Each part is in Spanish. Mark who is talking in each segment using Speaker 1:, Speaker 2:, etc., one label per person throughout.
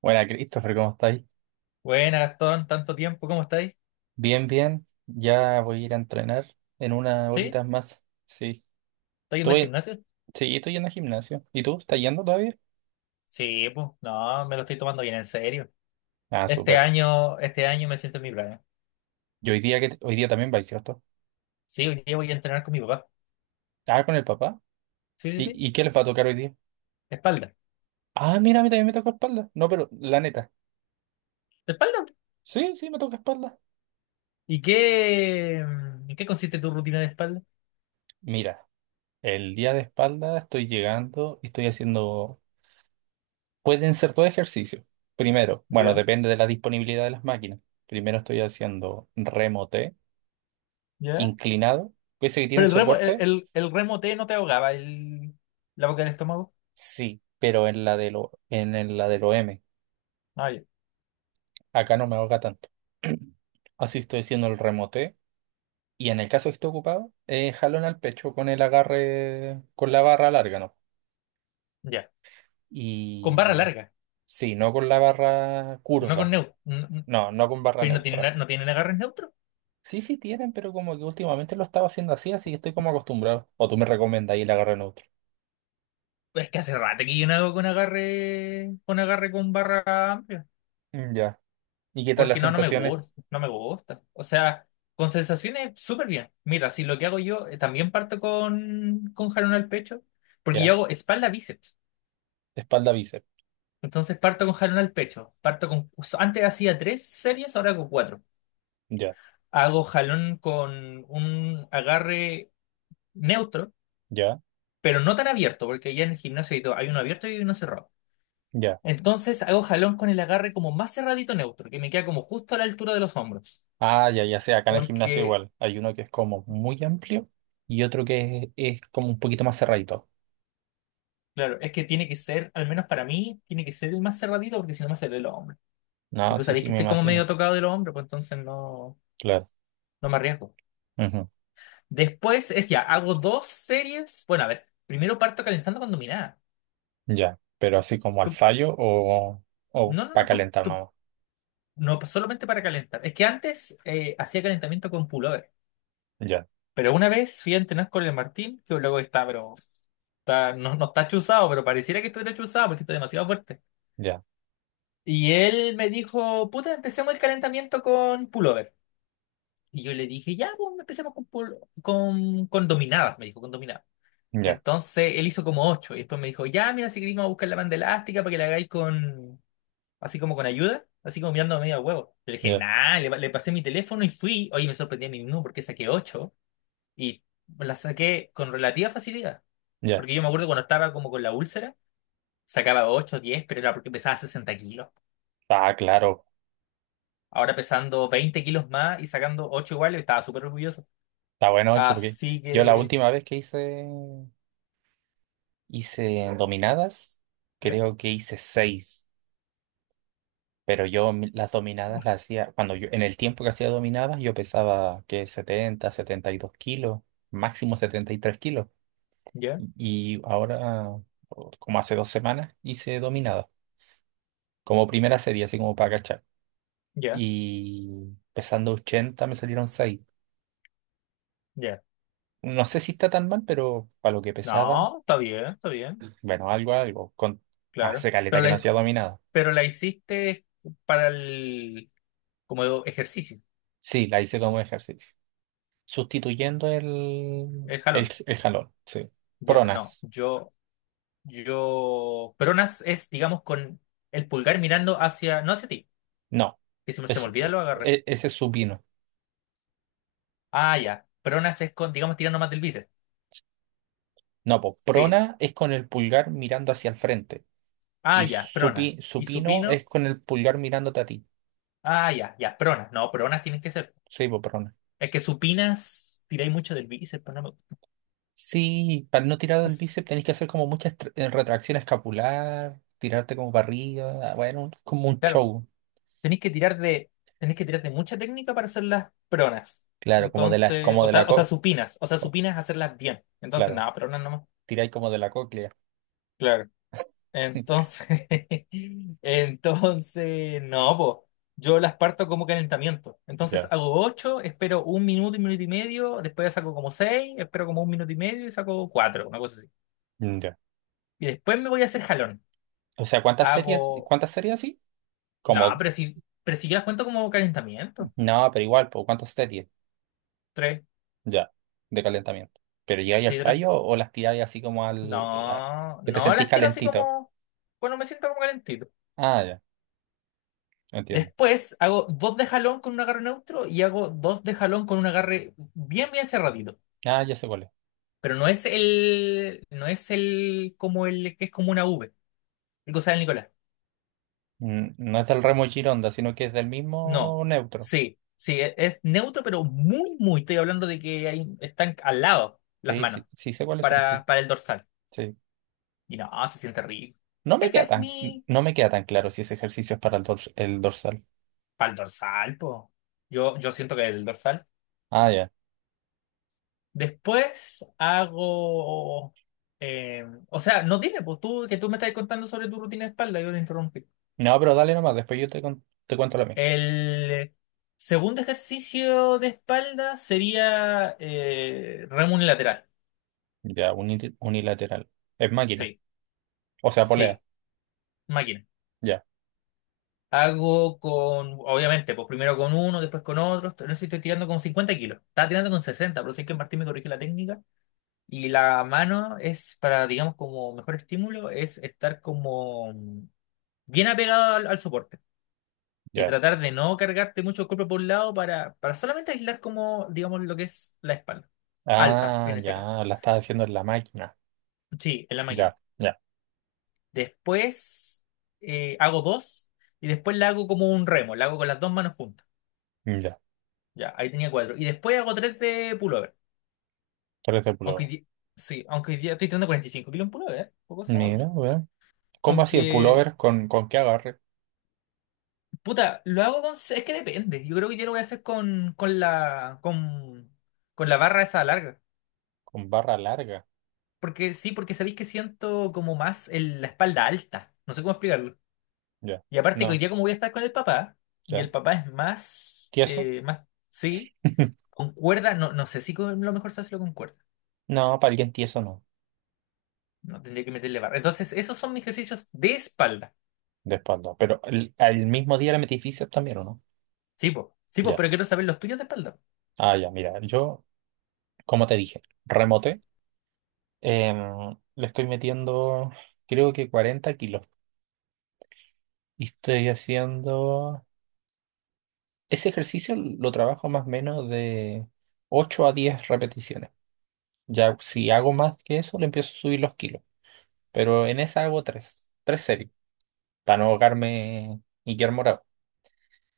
Speaker 1: Buena, Christopher, ¿cómo estáis?
Speaker 2: Buena, Gastón, tanto tiempo, ¿cómo estáis?
Speaker 1: Bien, bien. Ya voy a ir a entrenar en unas
Speaker 2: ¿Sí?
Speaker 1: horitas más. Sí.
Speaker 2: ¿Estás yendo al
Speaker 1: Estoy,
Speaker 2: gimnasio?
Speaker 1: sí, estoy yendo al gimnasio. ¿Y tú? ¿Estás yendo todavía?
Speaker 2: Sí, pues, no, me lo estoy tomando bien en serio.
Speaker 1: Ah,
Speaker 2: Este
Speaker 1: súper.
Speaker 2: año, este año me siento en mi plan.
Speaker 1: Yo hoy día que hoy día también vais, ¿cierto?
Speaker 2: Sí, hoy día voy a entrenar con mi papá.
Speaker 1: Ah, con el papá.
Speaker 2: Sí, sí, sí.
Speaker 1: ¿Y qué les va a tocar hoy día?
Speaker 2: Espalda.
Speaker 1: Ah, mira, a mí también me toca espalda. No, pero la neta.
Speaker 2: ¿Espalda?
Speaker 1: Sí, sí, me toca espalda.
Speaker 2: ¿Y en qué consiste tu rutina de espalda?
Speaker 1: Mira, el día de espalda estoy llegando y estoy haciendo. Pueden ser dos ejercicios. Primero, bueno,
Speaker 2: Ya,
Speaker 1: depende de la disponibilidad de las máquinas. Primero estoy haciendo remote
Speaker 2: ya.
Speaker 1: inclinado, pese que tiene
Speaker 2: Pero
Speaker 1: el
Speaker 2: el remo, el,
Speaker 1: soporte.
Speaker 2: el, el remo T no te ahogaba la boca del estómago.
Speaker 1: Sí, pero en la de lo M.
Speaker 2: Ah, ya.
Speaker 1: Acá no me ahoga tanto. Así estoy haciendo el remote. Y en el caso que esté ocupado, jalón al pecho con el agarre, con la barra larga, ¿no?
Speaker 2: Ya. Con barra
Speaker 1: Y
Speaker 2: larga,
Speaker 1: sí, no con la barra
Speaker 2: no con
Speaker 1: curva.
Speaker 2: neutro.
Speaker 1: No, no con barra
Speaker 2: Pero
Speaker 1: neutra.
Speaker 2: no tienen agarres neutros.
Speaker 1: Sí, sí tienen, pero como que últimamente lo estaba haciendo así, así que estoy como acostumbrado. O tú me recomiendas ahí el agarre neutro.
Speaker 2: Es que hace rato que yo no hago con agarre, con barra amplia,
Speaker 1: Mm, ya. ¿Y qué tal las
Speaker 2: porque no, no me
Speaker 1: sensaciones?
Speaker 2: gusta, no me gusta. O sea, con sensaciones súper bien. Mira, si lo que hago yo, también parto con jalón al pecho, porque yo
Speaker 1: Ya.
Speaker 2: hago espalda bíceps.
Speaker 1: Espalda bíceps.
Speaker 2: Entonces parto con jalón al pecho, antes hacía tres series, ahora hago cuatro.
Speaker 1: Ya.
Speaker 2: Hago jalón con un agarre neutro,
Speaker 1: Ya.
Speaker 2: pero no tan abierto, porque ya en el gimnasio hay uno abierto y uno cerrado.
Speaker 1: Ya.
Speaker 2: Entonces hago jalón con el agarre como más cerradito neutro, que me queda como justo a la altura de los hombros.
Speaker 1: Ah, ya, ya sé, acá en el gimnasio
Speaker 2: Porque,
Speaker 1: igual. Hay uno que es como muy amplio y otro que es como un poquito más cerradito.
Speaker 2: claro, es que tiene que ser, al menos para mí, tiene que ser el más cerradito porque si no me sale el hombro. Y
Speaker 1: No,
Speaker 2: tú
Speaker 1: sí,
Speaker 2: sabéis
Speaker 1: sí,
Speaker 2: que
Speaker 1: me
Speaker 2: estoy como medio
Speaker 1: imagino.
Speaker 2: tocado de los hombros, pues entonces no,
Speaker 1: Claro.
Speaker 2: no me arriesgo.
Speaker 1: Ujú,
Speaker 2: Después es ya, hago dos series. Bueno, a ver, primero parto calentando con dominada.
Speaker 1: ya. Pero así como al
Speaker 2: Tú-
Speaker 1: fallo o
Speaker 2: no, no,
Speaker 1: para
Speaker 2: no,
Speaker 1: calentar, no.
Speaker 2: no, pues solamente para calentar. Es que antes hacía calentamiento con pullover.
Speaker 1: Ya,
Speaker 2: Pero una vez fui a entrenar con el Martín, que luego está, pero no, no está chuzado, pero pareciera que estuviera chuzado porque está demasiado fuerte.
Speaker 1: ya,
Speaker 2: Y él me dijo, puta, empecemos el calentamiento con pullover. Y yo le dije, ya, pues empecemos con dominadas, me dijo, con dominadas.
Speaker 1: ya,
Speaker 2: Entonces él hizo como ocho y después me dijo, ya, mira, si queréis vamos a buscar la banda elástica para que la hagáis así como con ayuda, así como mirando a medio huevo. Le dije,
Speaker 1: ya,
Speaker 2: nah, le pasé mi teléfono y fui. Oye, me sorprendí a mí mismo porque saqué ocho y la saqué con relativa facilidad.
Speaker 1: ya.
Speaker 2: Porque yo me acuerdo cuando estaba como con la úlcera. Sacaba 8 10 pero era porque pesaba 60 kilos.
Speaker 1: Ah, claro.
Speaker 2: Ahora pesando 20 kilos más y sacando 8 iguales, estaba súper orgulloso.
Speaker 1: Está bueno, hecho, porque
Speaker 2: Así
Speaker 1: yo la
Speaker 2: que,
Speaker 1: última vez que hice, hice dominadas,
Speaker 2: ya,
Speaker 1: creo que hice seis. Pero yo las dominadas las hacía, cuando yo, en el tiempo que hacía dominadas, yo pesaba que 70, 72 kilos, máximo 73 kilos.
Speaker 2: ya,
Speaker 1: Y ahora, como hace 2 semanas, hice dominadas, como primera serie, así como para cachar.
Speaker 2: ya,
Speaker 1: Y pesando 80 me salieron seis.
Speaker 2: ya.
Speaker 1: No sé si está tan mal, pero para lo que pesaba,
Speaker 2: No, está bien,
Speaker 1: bueno, algo, algo. Con,
Speaker 2: claro.
Speaker 1: hace caleta
Speaker 2: Pero
Speaker 1: que no
Speaker 2: la,
Speaker 1: hacía dominada.
Speaker 2: pero la hiciste para el, como ejercicio,
Speaker 1: Sí, la hice como ejercicio. Sustituyendo el,
Speaker 2: el
Speaker 1: el,
Speaker 2: jalón.
Speaker 1: el jalón, sí.
Speaker 2: Ya, no,
Speaker 1: Pronas.
Speaker 2: yo, peronas es, digamos, con el pulgar mirando hacia, no hacia ti,
Speaker 1: No,
Speaker 2: que se me
Speaker 1: es-
Speaker 2: olvida
Speaker 1: e-
Speaker 2: lo agarré.
Speaker 1: e, ese es supino.
Speaker 2: Ah, ya, peronas es con, digamos, tirando más del bíceps.
Speaker 1: No, pues
Speaker 2: Sí,
Speaker 1: prona es con el pulgar mirando hacia el frente
Speaker 2: ah,
Speaker 1: y
Speaker 2: ya, pronas. ¿Y
Speaker 1: supino es
Speaker 2: supino?
Speaker 1: con el pulgar mirándote a ti.
Speaker 2: Ah, ya, ya, pronas. No, pronas tienen que ser.
Speaker 1: Sí, pues prona.
Speaker 2: Es que supinas tiráis mucho del bíceps, pero no me.
Speaker 1: Sí, para no tirar
Speaker 2: O
Speaker 1: del
Speaker 2: sea,
Speaker 1: bíceps tenés que hacer como muchas retracción escapular, tirarte como para arriba, ah, bueno, como un
Speaker 2: claro,
Speaker 1: show.
Speaker 2: tenéis que tirar de, tenéis que tirar de mucha técnica para hacer las pronas.
Speaker 1: Claro,
Speaker 2: Entonces,
Speaker 1: como
Speaker 2: o
Speaker 1: de la
Speaker 2: sea, o sea, supinas. O sea,
Speaker 1: co-
Speaker 2: supinas hacerlas bien. Entonces,
Speaker 1: claro,
Speaker 2: nada, pronas nomás.
Speaker 1: tiráis como de la cóclea.
Speaker 2: Claro. Entonces, entonces, no, po. Yo las parto como calentamiento. Entonces
Speaker 1: Ya,
Speaker 2: hago ocho, espero un minuto y medio, después saco como seis, espero como un minuto y medio y saco cuatro, una cosa así.
Speaker 1: mm, ya.
Speaker 2: Y después me voy a hacer jalón.
Speaker 1: O sea,
Speaker 2: Hago.
Speaker 1: cuántas series así?
Speaker 2: No,
Speaker 1: Como,
Speaker 2: pero si yo las cuento como calentamiento.
Speaker 1: no, pero igual, pues, ¿cuántas series?
Speaker 2: Tres.
Speaker 1: Ya, de calentamiento. ¿Pero llegáis al
Speaker 2: Sí, tres.
Speaker 1: fallo o las tiráis así como al... a-
Speaker 2: No,
Speaker 1: que te
Speaker 2: no
Speaker 1: sentís
Speaker 2: las tiro así
Speaker 1: calentito?
Speaker 2: como. Bueno, me siento como calentito.
Speaker 1: Ah, ya, entiendo.
Speaker 2: Después hago dos de jalón con un agarre neutro y hago dos de jalón con un agarre bien, bien cerradito.
Speaker 1: Ah, ya sé cuál es.
Speaker 2: Pero no es el. No es el. Como el que es como una V. El que usaba el Nicolás.
Speaker 1: No es del remo Gironda, sino que es del mismo
Speaker 2: No.
Speaker 1: neutro.
Speaker 2: Sí. Sí, es neutro, pero muy, muy. Estoy hablando de que ahí están al lado las
Speaker 1: Sí,
Speaker 2: manos
Speaker 1: sí, sí sé cuáles son, sí.
Speaker 2: para el dorsal.
Speaker 1: Sí.
Speaker 2: Y no, se siente rico.
Speaker 1: No me
Speaker 2: Ese
Speaker 1: queda
Speaker 2: es
Speaker 1: tan,
Speaker 2: mi...
Speaker 1: no me queda tan claro si ese ejercicio es para el, el dorsal.
Speaker 2: Para el dorsal, po. Yo siento que el dorsal.
Speaker 1: Ah, ya.
Speaker 2: Después hago... O sea, no, dime, pues tú que tú me estás contando sobre tu rutina de espalda, yo te interrumpí.
Speaker 1: No, pero dale nomás, después yo te, te cuento la mía.
Speaker 2: El segundo ejercicio de espalda sería remo unilateral.
Speaker 1: Ya, unilateral. Es máquina.
Speaker 2: Sí,
Speaker 1: O sea, polea.
Speaker 2: sí, máquina.
Speaker 1: Ya,
Speaker 2: Hago con, obviamente, pues primero con uno, después con otro. No sé si estoy tirando con 50 kilos. Estaba tirando con 60 pero sé que Martín me corrige la técnica. Y la mano es para, digamos, como mejor estímulo, es estar como bien apegado al soporte y
Speaker 1: ya.
Speaker 2: tratar de no cargarte mucho el cuerpo por un lado para solamente aislar como, digamos, lo que es la espalda. Alta,
Speaker 1: Ah,
Speaker 2: en este caso.
Speaker 1: ya, la estás haciendo en la máquina.
Speaker 2: Sí, en la máquina.
Speaker 1: Ya, ya,
Speaker 2: Después hago dos y después la hago como un remo, la hago con las dos manos juntas.
Speaker 1: ya.
Speaker 2: Ya, ahí tenía cuatro. Y después hago tres de pullover.
Speaker 1: Parece
Speaker 2: Aunque
Speaker 1: pullover.
Speaker 2: hoy día estoy tirando 45 kilos en pullover, ¿eh? Poco se habla.
Speaker 1: Mira, vea. ¿Cómo así el
Speaker 2: Aunque
Speaker 1: pullover? Con qué agarre?
Speaker 2: puta, lo hago con... Es que depende. Yo creo que yo lo voy a hacer con la... Con la barra esa larga.
Speaker 1: Con barra larga.
Speaker 2: Porque sí, porque sabéis que siento como más la espalda alta. No sé cómo explicarlo.
Speaker 1: Ya.
Speaker 2: Y aparte que hoy
Speaker 1: No,
Speaker 2: día como voy a estar con el papá, y el
Speaker 1: ya.
Speaker 2: papá es más...
Speaker 1: ¿Tieso?
Speaker 2: más... Sí, con cuerda. No, no sé si lo mejor se hace con cuerda.
Speaker 1: No, para alguien tieso no.
Speaker 2: No tendría que meterle barra. Entonces, esos son mis ejercicios de espalda.
Speaker 1: De espalda. Pero el, al mismo día le metí bíceps también, ¿o no?
Speaker 2: Sí, po. Sí, po,
Speaker 1: Ya.
Speaker 2: pero quiero saber los tuyos de espalda.
Speaker 1: Ah, ya, mira. Yo, como te dije, remote. Le estoy metiendo, creo que 40 kilos. Y estoy haciendo... Ese ejercicio lo trabajo más o menos de 8 a 10 repeticiones. Ya si hago más que eso, le empiezo a subir los kilos. Pero en esa hago tres series, para no ahogarme y quedar morado.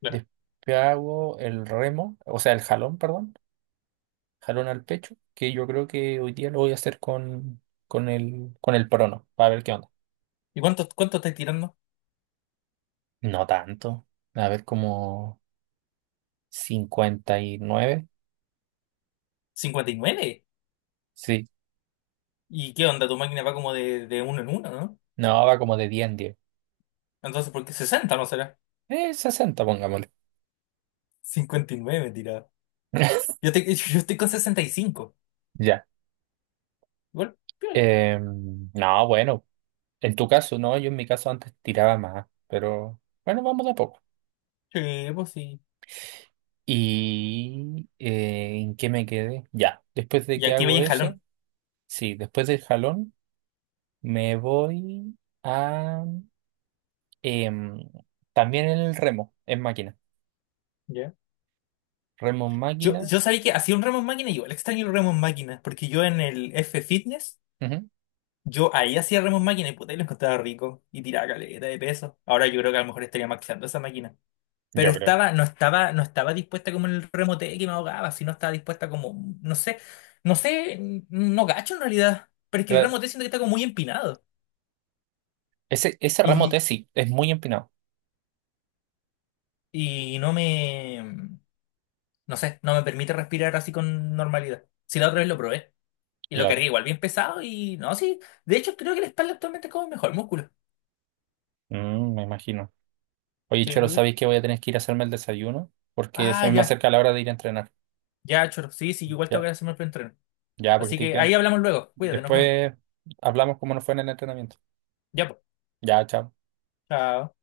Speaker 2: Claro.
Speaker 1: Después hago el remo, o sea, el jalón, perdón, jalón al pecho, que yo creo que hoy día lo voy a hacer con, con el prono, para ver qué onda.
Speaker 2: ¿Y cuánto estás tirando?
Speaker 1: No tanto, a ver como 59.
Speaker 2: 59.
Speaker 1: Sí,
Speaker 2: ¿Y qué onda? Tu máquina va como de uno en uno.
Speaker 1: no, va como de 10 en 10.
Speaker 2: Entonces, ¿por qué 60 no será?
Speaker 1: 60, pongámosle.
Speaker 2: 59 tirado. Yo estoy con 65.
Speaker 1: Ya.
Speaker 2: Igual, piola.
Speaker 1: No, bueno, en tu caso, no, yo en mi caso antes tiraba más, pero bueno, vamos de a poco.
Speaker 2: Sí, pues sí.
Speaker 1: ¿Y en qué me quedé? Ya, después de
Speaker 2: Y
Speaker 1: que
Speaker 2: aquí
Speaker 1: hago
Speaker 2: vaya en
Speaker 1: eso,
Speaker 2: jalón.
Speaker 1: sí, después del jalón me voy a... em, también el remo, en máquina.
Speaker 2: ¿Ya?
Speaker 1: Remo en
Speaker 2: Yo,
Speaker 1: máquina,
Speaker 2: yo sabía que hacía un remo en máquina y igual extraño el remo en máquina. Porque yo en el F Fitness,
Speaker 1: ujú,
Speaker 2: yo ahí hacía remo en máquina y puta, y lo encontraba rico. Y tiraba caleta de peso. Ahora yo creo que a lo mejor estaría maxeando esa máquina. Pero
Speaker 1: yo creo.
Speaker 2: estaba, no estaba dispuesta como en el remo T que me ahogaba, sino estaba dispuesta como, no sé, no sé, no gacho en realidad. Pero es que el
Speaker 1: Pero
Speaker 2: remo T siento que está como muy empinado.
Speaker 1: ese remo
Speaker 2: Y,
Speaker 1: tesis es muy empinado.
Speaker 2: y no me, no sé, no me permite respirar así con normalidad. Si la otra vez lo probé y lo cargué
Speaker 1: Claro,
Speaker 2: igual bien pesado y no, sí, de hecho creo que la espalda actualmente es como mejor músculo.
Speaker 1: Me imagino. Oye, Cholo,
Speaker 2: Sí.
Speaker 1: ¿sabéis que voy a tener que ir a hacerme el desayuno? Porque
Speaker 2: Ah,
Speaker 1: se me
Speaker 2: ya,
Speaker 1: acerca la hora de ir a entrenar.
Speaker 2: ya, choro. Sí, sí, igual tengo
Speaker 1: Ya,
Speaker 2: que hacerme el preentreno.
Speaker 1: ya, porque
Speaker 2: Así
Speaker 1: estoy
Speaker 2: que
Speaker 1: bien.
Speaker 2: ahí hablamos luego. Cuídate, nos vemos.
Speaker 1: Después hablamos cómo nos fue en el entrenamiento.
Speaker 2: Ya, pues.
Speaker 1: Ya, chao.
Speaker 2: Chao.